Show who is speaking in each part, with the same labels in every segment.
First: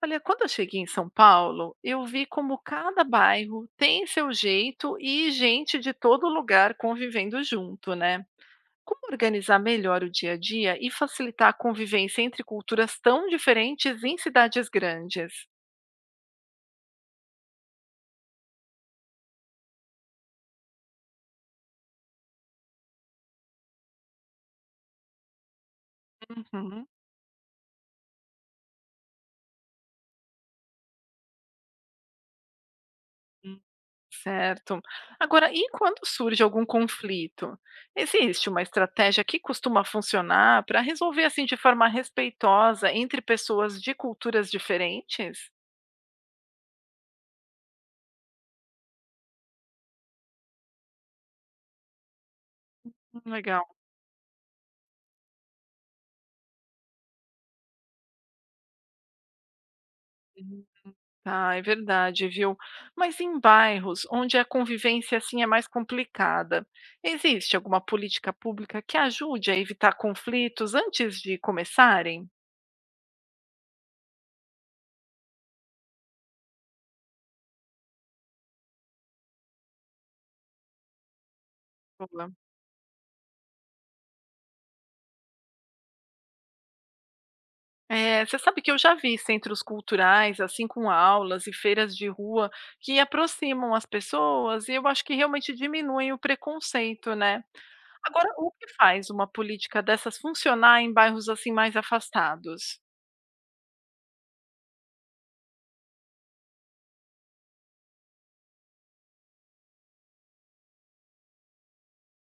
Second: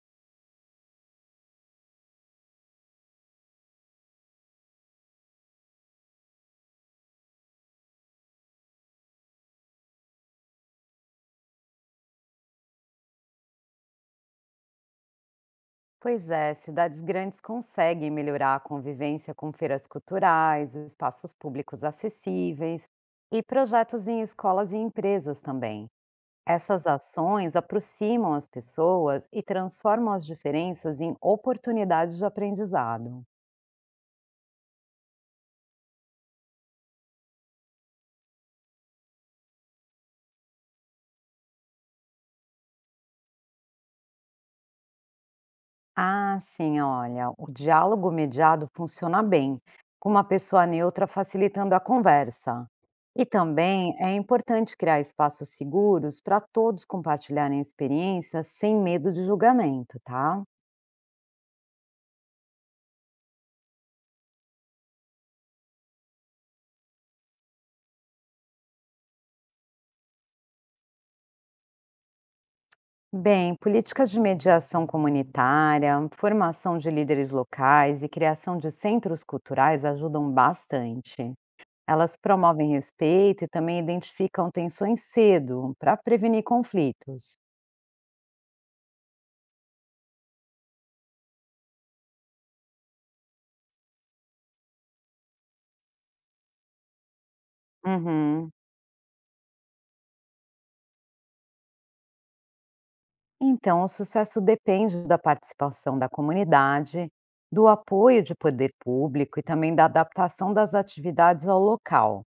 Speaker 1: Olha, quando eu cheguei em São Paulo, eu vi como cada bairro tem seu jeito e gente de todo lugar convivendo junto, né? Como organizar melhor o dia a dia e facilitar a convivência entre culturas tão diferentes em cidades grandes?
Speaker 2: Pois é, cidades grandes conseguem melhorar a convivência com feiras culturais, espaços públicos acessíveis e projetos em escolas e empresas também. Essas
Speaker 1: Uhum,
Speaker 2: ações aproximam as pessoas e transformam as diferenças em oportunidades de aprendizado.
Speaker 1: hum, certo. Agora, e quando surge algum conflito? Existe uma estratégia que costuma funcionar para resolver assim de forma respeitosa entre pessoas de culturas diferentes?
Speaker 2: Ah, sim, olha, o diálogo mediado funciona bem, com uma pessoa neutra facilitando a conversa. E
Speaker 1: Legal.
Speaker 2: também é importante criar espaços seguros para todos compartilharem experiências sem medo de julgamento, tá?
Speaker 1: Ah, é verdade, viu? Mas em bairros onde a convivência assim é mais complicada, existe alguma política pública que ajude a evitar conflitos antes de começarem?
Speaker 2: Bem, políticas de mediação comunitária, formação de líderes locais e criação de centros culturais ajudam bastante. Elas
Speaker 1: Boa.
Speaker 2: promovem respeito e também identificam tensões cedo para prevenir conflitos.
Speaker 1: É, você sabe que eu já vi centros culturais, assim, com aulas e feiras de rua que aproximam as pessoas e eu acho que realmente diminuem o preconceito, né? Agora, o
Speaker 2: Uhum.
Speaker 1: que faz uma política dessas funcionar em bairros assim mais afastados?
Speaker 2: Então, o sucesso depende da participação da comunidade, do apoio de poder público e também da adaptação das atividades ao local.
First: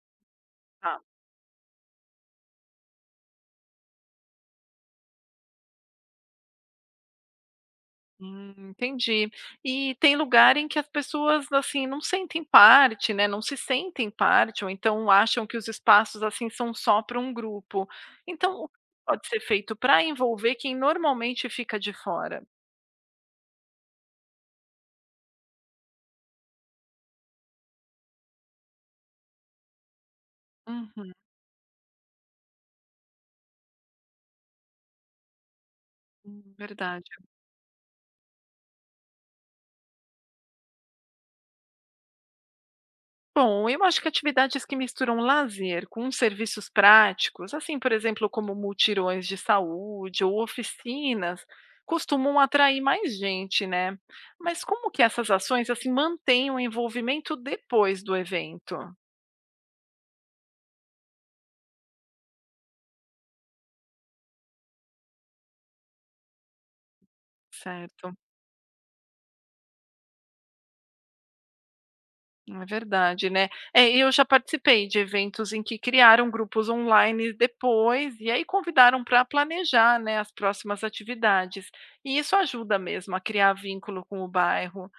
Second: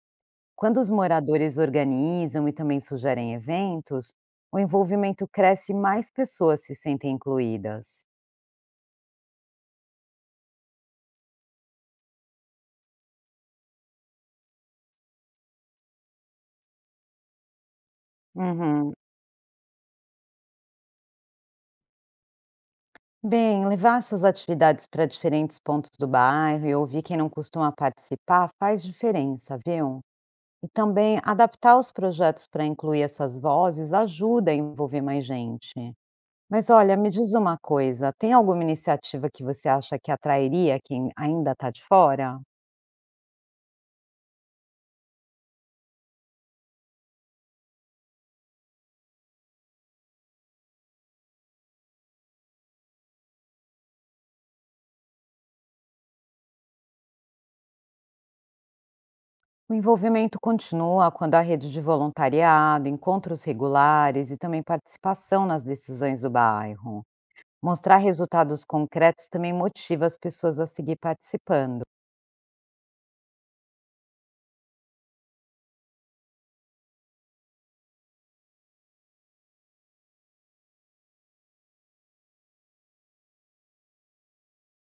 Speaker 2: Quando os moradores organizam e também sugerem eventos, o envolvimento cresce e mais pessoas se sentem incluídas.
Speaker 1: Entendi. E tem lugar em que as pessoas, assim, não sentem parte, né, não se sentem parte ou então acham que os espaços, assim, são só para um grupo. Então, o que
Speaker 2: Uhum.
Speaker 1: pode ser feito para envolver quem normalmente fica de fora?
Speaker 2: Bem, levar essas atividades para diferentes pontos do bairro e ouvir quem não costuma participar faz diferença, viu? E
Speaker 1: Uhum,
Speaker 2: também adaptar os projetos para incluir essas vozes ajuda a envolver mais gente. Mas olha, me
Speaker 1: verdade.
Speaker 2: diz uma coisa, tem alguma iniciativa que você acha que atrairia quem ainda está de fora?
Speaker 1: Bom, eu acho que atividades que misturam lazer com serviços práticos, assim, por exemplo, como mutirões de saúde ou oficinas, costumam atrair mais gente, né? Mas como que essas ações assim mantêm o envolvimento depois do evento?
Speaker 2: O envolvimento continua quando há rede de voluntariado, encontros regulares e também participação nas decisões do bairro. Mostrar
Speaker 1: Certo,
Speaker 2: resultados concretos também motiva as pessoas a seguir participando.
Speaker 1: é verdade, né? É, eu já participei de eventos em que criaram grupos online depois e aí convidaram para planejar, né, as próximas atividades. E isso ajuda mesmo a criar vínculo com o bairro.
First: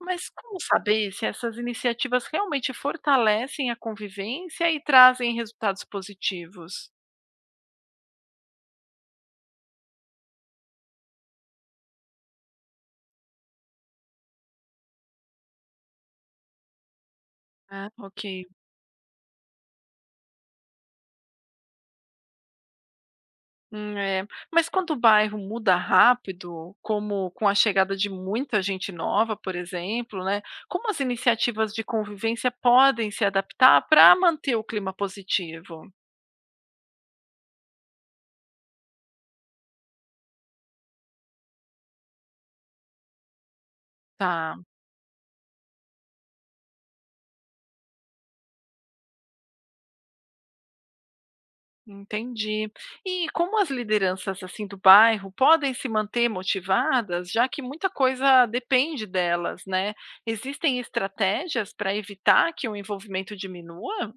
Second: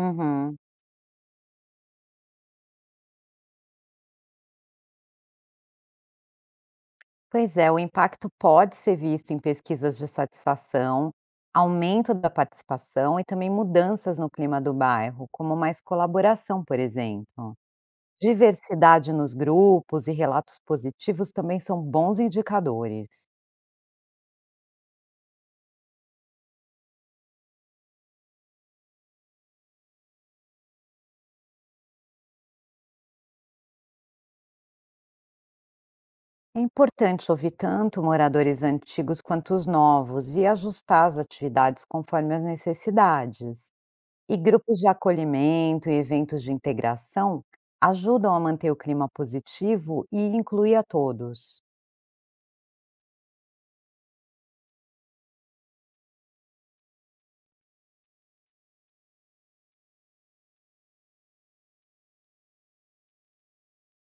Speaker 1: Mas como saber se essas iniciativas realmente fortalecem a convivência e trazem resultados positivos?
Speaker 2: Pois é, o impacto pode ser visto em pesquisas de satisfação, aumento da participação e também mudanças no clima do bairro, como mais colaboração, por exemplo.
Speaker 1: Ah, ok.
Speaker 2: Diversidade nos grupos e relatos positivos também são bons indicadores.
Speaker 1: É. Mas quando o bairro muda rápido, como com a chegada de muita gente nova, por exemplo, né? Como as iniciativas de convivência podem se adaptar para manter o clima positivo?
Speaker 2: É importante ouvir tanto moradores antigos quanto os novos e ajustar as atividades conforme as necessidades. E
Speaker 1: Tá.
Speaker 2: grupos de acolhimento e eventos de integração ajudam a manter o clima positivo e incluir a todos.
Speaker 1: Entendi. E como as lideranças assim do bairro podem se manter motivadas, já que muita coisa depende delas, né? Existem estratégias para evitar que o envolvimento diminua?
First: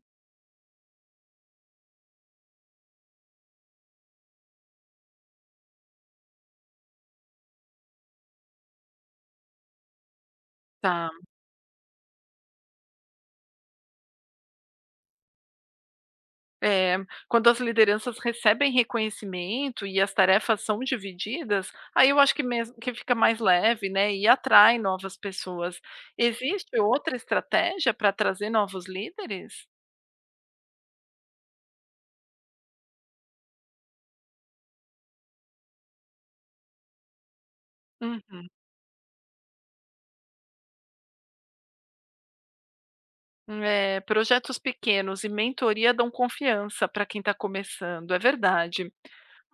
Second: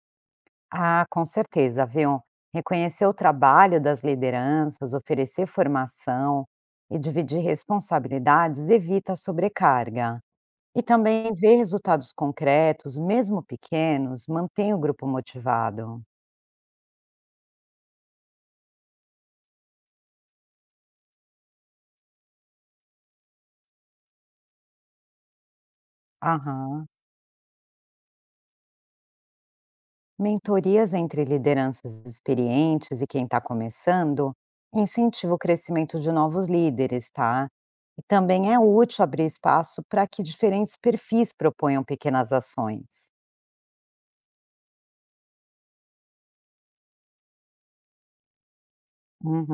Speaker 2: Ah, com certeza, viu? Reconhecer o trabalho das lideranças, oferecer formação e dividir responsabilidades evita a sobrecarga. E
Speaker 1: Tá.
Speaker 2: também ver resultados concretos, mesmo pequenos, mantém o grupo motivado.
Speaker 1: É, quando as lideranças recebem reconhecimento e as tarefas são divididas, aí eu acho que mesmo que fica mais leve, né? E atrai novas pessoas. Existe
Speaker 2: Aham.
Speaker 1: outra estratégia para trazer novos líderes?
Speaker 2: Mentorias entre lideranças experientes e quem está começando incentiva o crescimento de novos líderes, tá? E também é útil abrir espaço para que diferentes perfis proponham pequenas ações.
Speaker 1: É, projetos pequenos e mentoria dão confiança para quem está começando, é verdade.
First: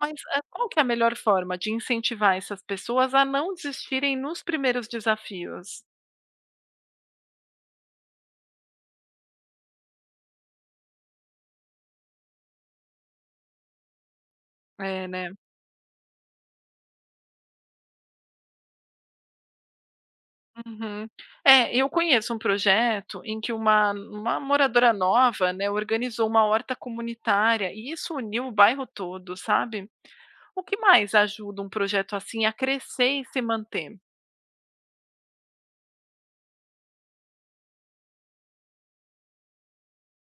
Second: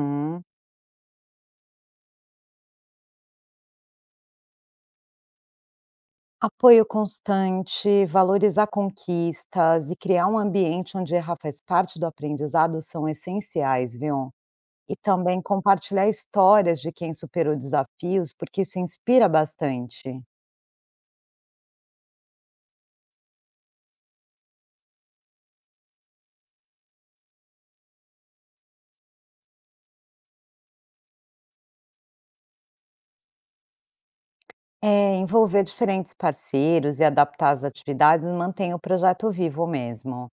Speaker 1: Mas qual que é a melhor forma de incentivar essas pessoas a não desistirem nos primeiros desafios?
Speaker 2: Apoio constante, valorizar conquistas e criar um ambiente onde errar faz parte do aprendizado são essenciais, viu? E
Speaker 1: É, né?
Speaker 2: também compartilhar histórias de quem superou desafios, porque isso inspira bastante.
Speaker 1: Uhum. É, eu conheço um projeto em que uma moradora nova, né, organizou uma horta comunitária e isso uniu o bairro todo, sabe? O que mais ajuda um projeto assim a crescer e se manter?
Speaker 2: É, envolver diferentes parceiros e adaptar as atividades mantém o projeto vivo mesmo.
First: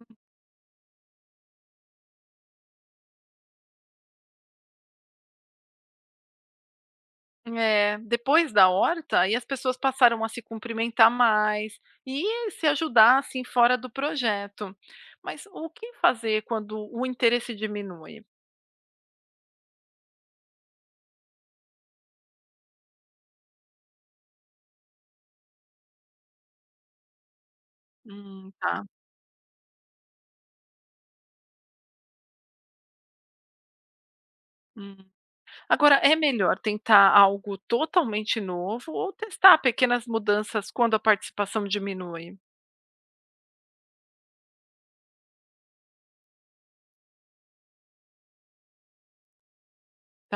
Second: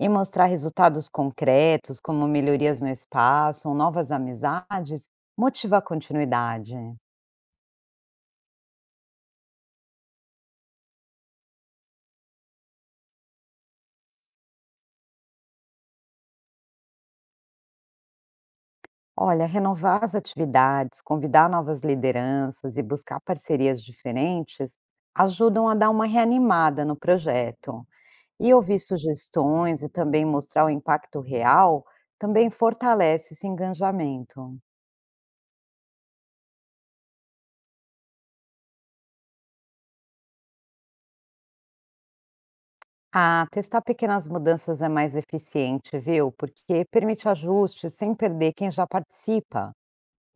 Speaker 2: E mostrar resultados concretos, como melhorias no espaço ou novas amizades, motiva a continuidade.
Speaker 1: É, depois da horta, aí as pessoas passaram a se cumprimentar mais e se ajudar assim fora do projeto. Mas o que fazer quando o interesse diminui?
Speaker 2: Olha, renovar as atividades, convidar novas lideranças e buscar parcerias diferentes ajudam a dar uma reanimada no projeto. E ouvir
Speaker 1: Tá.
Speaker 2: sugestões e também mostrar o impacto real também fortalece esse engajamento.
Speaker 1: Hum. Agora, é melhor tentar algo totalmente novo ou testar pequenas mudanças quando a participação diminui?
Speaker 2: Ah, testar pequenas mudanças é mais eficiente, viu? Porque permite ajustes sem perder quem já participa.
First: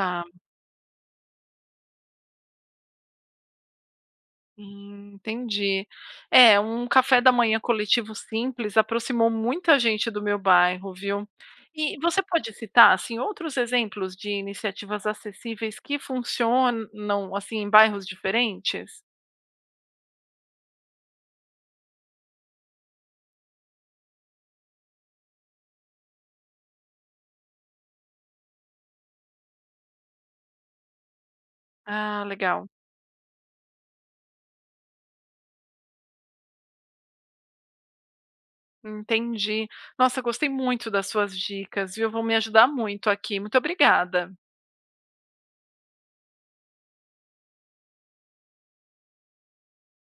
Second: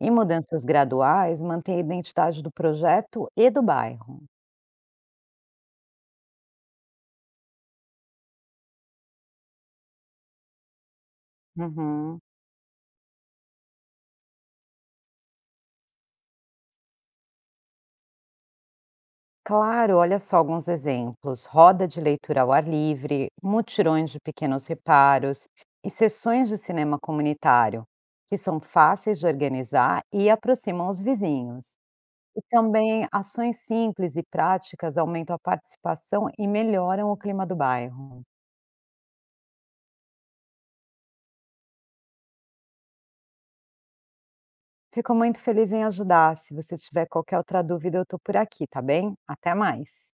Speaker 2: E mudanças graduais mantêm a identidade do projeto e do bairro.
Speaker 1: Entendi. É, um café da manhã coletivo simples aproximou muita gente do meu bairro, viu? E você
Speaker 2: Uhum.
Speaker 1: pode citar assim outros exemplos de iniciativas acessíveis que funcionam assim em bairros diferentes?
Speaker 2: Claro, olha só alguns exemplos: roda de leitura ao ar livre, mutirões de pequenos reparos e sessões de cinema comunitário, que são fáceis de organizar e aproximam os vizinhos.
Speaker 1: Ah,
Speaker 2: E
Speaker 1: legal.
Speaker 2: também ações simples e práticas aumentam a participação e melhoram o clima do bairro.
Speaker 1: Entendi. Nossa, gostei muito das suas dicas, viu? Vão me ajudar muito aqui. Muito obrigada.
Speaker 2: Fico muito feliz em ajudar. Se você tiver qualquer outra dúvida, eu estou por aqui, tá bem? Até mais.